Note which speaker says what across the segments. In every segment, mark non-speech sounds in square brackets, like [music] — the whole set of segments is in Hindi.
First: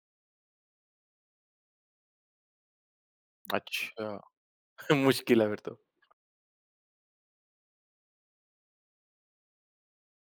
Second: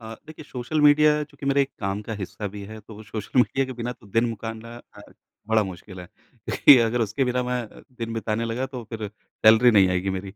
Speaker 1: अ, देखिए सोशल मीडिया चूँकि मेरा एक काम का हिस्सा भी है, तो सोशल मीडिया के बिना तो
Speaker 2: अच्छा।
Speaker 1: दिन मुकारना
Speaker 2: [chuckles]
Speaker 1: अ,
Speaker 2: मुश्किल है फिर
Speaker 1: बड़ा
Speaker 2: तो।
Speaker 1: मुश्किल है, क्योंकि अगर उसके बिना मैं अ, दिन बिताने लगा तो फिर सैलरी नहीं आएगी मेरी।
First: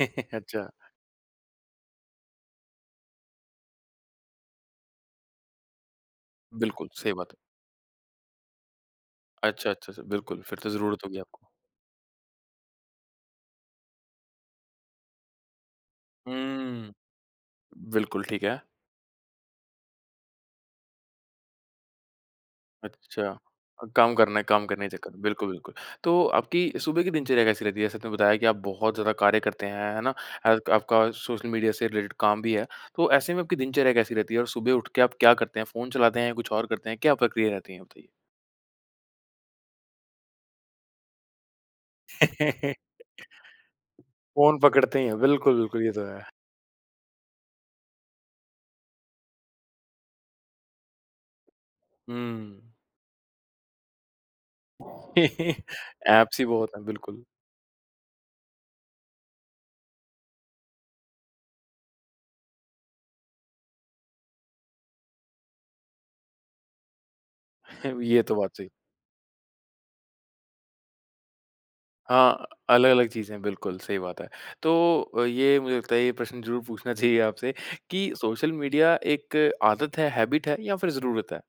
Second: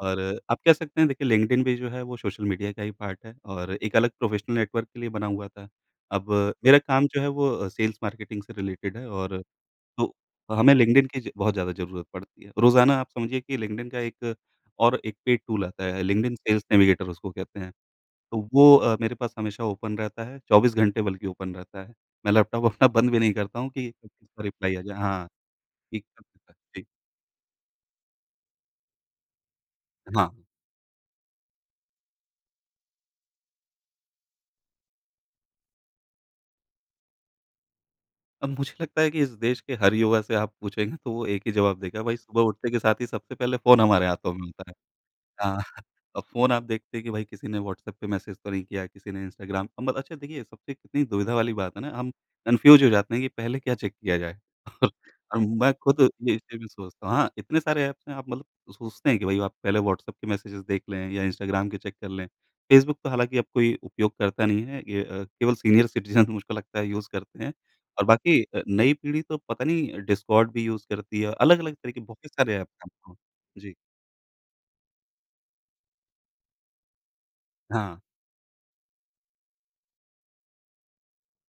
Speaker 1: और आप
Speaker 2: अच्छा।
Speaker 1: कह सकते हैं देखिए लिंक्डइन भी जो है वो सोशल मीडिया का ही पार्ट है और एक अलग प्रोफ़ेशनल नेटवर्क के लिए बना हुआ था। अब मेरा
Speaker 2: बिल्कुल,
Speaker 1: काम
Speaker 2: सही
Speaker 1: जो है
Speaker 2: बात है।
Speaker 1: वो सेल्स मार्केटिंग से रिलेटेड है और
Speaker 2: अच्छा, अच्छा, अच्छा।
Speaker 1: तो
Speaker 2: बिल्कुल, फिर तो
Speaker 1: हमें
Speaker 2: ज़रूरत
Speaker 1: लिंक्डइन
Speaker 2: होगी
Speaker 1: की ज
Speaker 2: आपको।
Speaker 1: बहुत ज़्यादा ज़रूरत पड़ती है। रोजाना आप समझिए कि लिंक्डइन का एक और एक पेड टूल आता है, लिंक्डइन सेल्स
Speaker 2: हुँ।
Speaker 1: नेविगेटर उसको कहते हैं,
Speaker 2: बिल्कुल, ठीक
Speaker 1: तो
Speaker 2: है।
Speaker 1: वो अ, मेरे पास हमेशा ओपन रहता है, 24 घंटे बल्कि ओपन रहता है। मैं लैपटॉप अपना बंद भी
Speaker 2: अच्छा।
Speaker 1: नहीं करता हूँ
Speaker 2: अ,
Speaker 1: कि कब
Speaker 2: काम करना है
Speaker 1: किसका
Speaker 2: काम
Speaker 1: रिप्लाई आ
Speaker 2: करने के चक्कर में।
Speaker 1: जाए,।हाँ,
Speaker 2: बिल्कुल, बिल्कुल।
Speaker 1: कि
Speaker 2: तो
Speaker 1: [unintelligible]
Speaker 2: आपकी
Speaker 1: जी।
Speaker 2: सुबह की दिनचर्या कैसी रहती है? जैसे आपने बताया कि आप बहुत ज़्यादा कार्य करते हैं, है ना?
Speaker 1: अहाँ।
Speaker 2: हे आपका सोशल मीडिया से रिलेटेड काम भी है। तो ऐसे में आपकी दिनचर्या कैसी रहती है और सुबह उठ के आप क्या करते हैं? फ़ोन चलाते हैं या कुछ और करते हैं? क्या प्रक्रिया रहती है आपकी?
Speaker 1: अब मुझे लगता है कि इस देश के हर युवा से आप पूछेंगे तो वो एक ही जवाब देगा, वही सुबह उठते
Speaker 2: [laughs]
Speaker 1: के साथ ही सबसे पहले फ़ोन हमारे हाथों में
Speaker 2: फ़ोन
Speaker 1: होता है।
Speaker 2: पकड़ते ही हैं। बिल्कुल,
Speaker 1: हाँ,
Speaker 2: बिल्कुल।
Speaker 1: [chuckles]
Speaker 2: ये तो
Speaker 1: अब
Speaker 2: है।
Speaker 1: फ़ोन आप देखते हैं कि भाई किसी ने व्हाट्सएप पे मैसेज तो नहीं किया, किसी ने इंस्टाग्राम अ, मत अच्छा देखिए, सबसे कितनी दुविधा वाली बात है ना, हम
Speaker 2: हुँ।
Speaker 1: कन्फ्यूज़ हो जाते हैं कि पहले क्या चेक किया जाए? [chuckles] और अ,
Speaker 2: [laughs]
Speaker 1: मैं खुद ये
Speaker 2: ऐप्स ही
Speaker 1: इसलिए भी
Speaker 2: बहुत हैं।
Speaker 1: सोचता हूँ
Speaker 2: बिल्कुल।
Speaker 1: हाँ, इतने सारे ऐप्स हैं, आप मतलब सोचते हैं कि भाई आप पहले व्हाट्सएप के मेसेज़ देख लें या इंस्टाग्राम के चेक कर लें। फेसबुक तो हालाँकि अब कोई उपयोग करता नहीं है। ये अ, केवल सीनियर सिटीजन [chuckles] मुझको लगता है यूज़ करते हैं
Speaker 2: [chuckles]
Speaker 1: और
Speaker 2: ये तो
Speaker 1: बाकी
Speaker 2: बात
Speaker 1: अ,
Speaker 2: सही है।
Speaker 1: नई पीढ़ी तो पता नहीं डिस्कॉर्ड भी यूज़ करती है, अलग-अलग तरीके बहुत
Speaker 2: हाँ,
Speaker 1: सारे ऐप्स हैं।
Speaker 2: अलग-अलग
Speaker 1: हाँ,
Speaker 2: चीज़ें हैं।
Speaker 1: जी।
Speaker 2: बिल्कुल, सही बात है। तो ये मुझे लगता है, ये प्रश्न ज़रूर पूछना चाहिए आपसे
Speaker 1: हाँ।
Speaker 2: कि सोशल मीडिया एक आदत है, हैबिट है या फिर ज़रूरत है?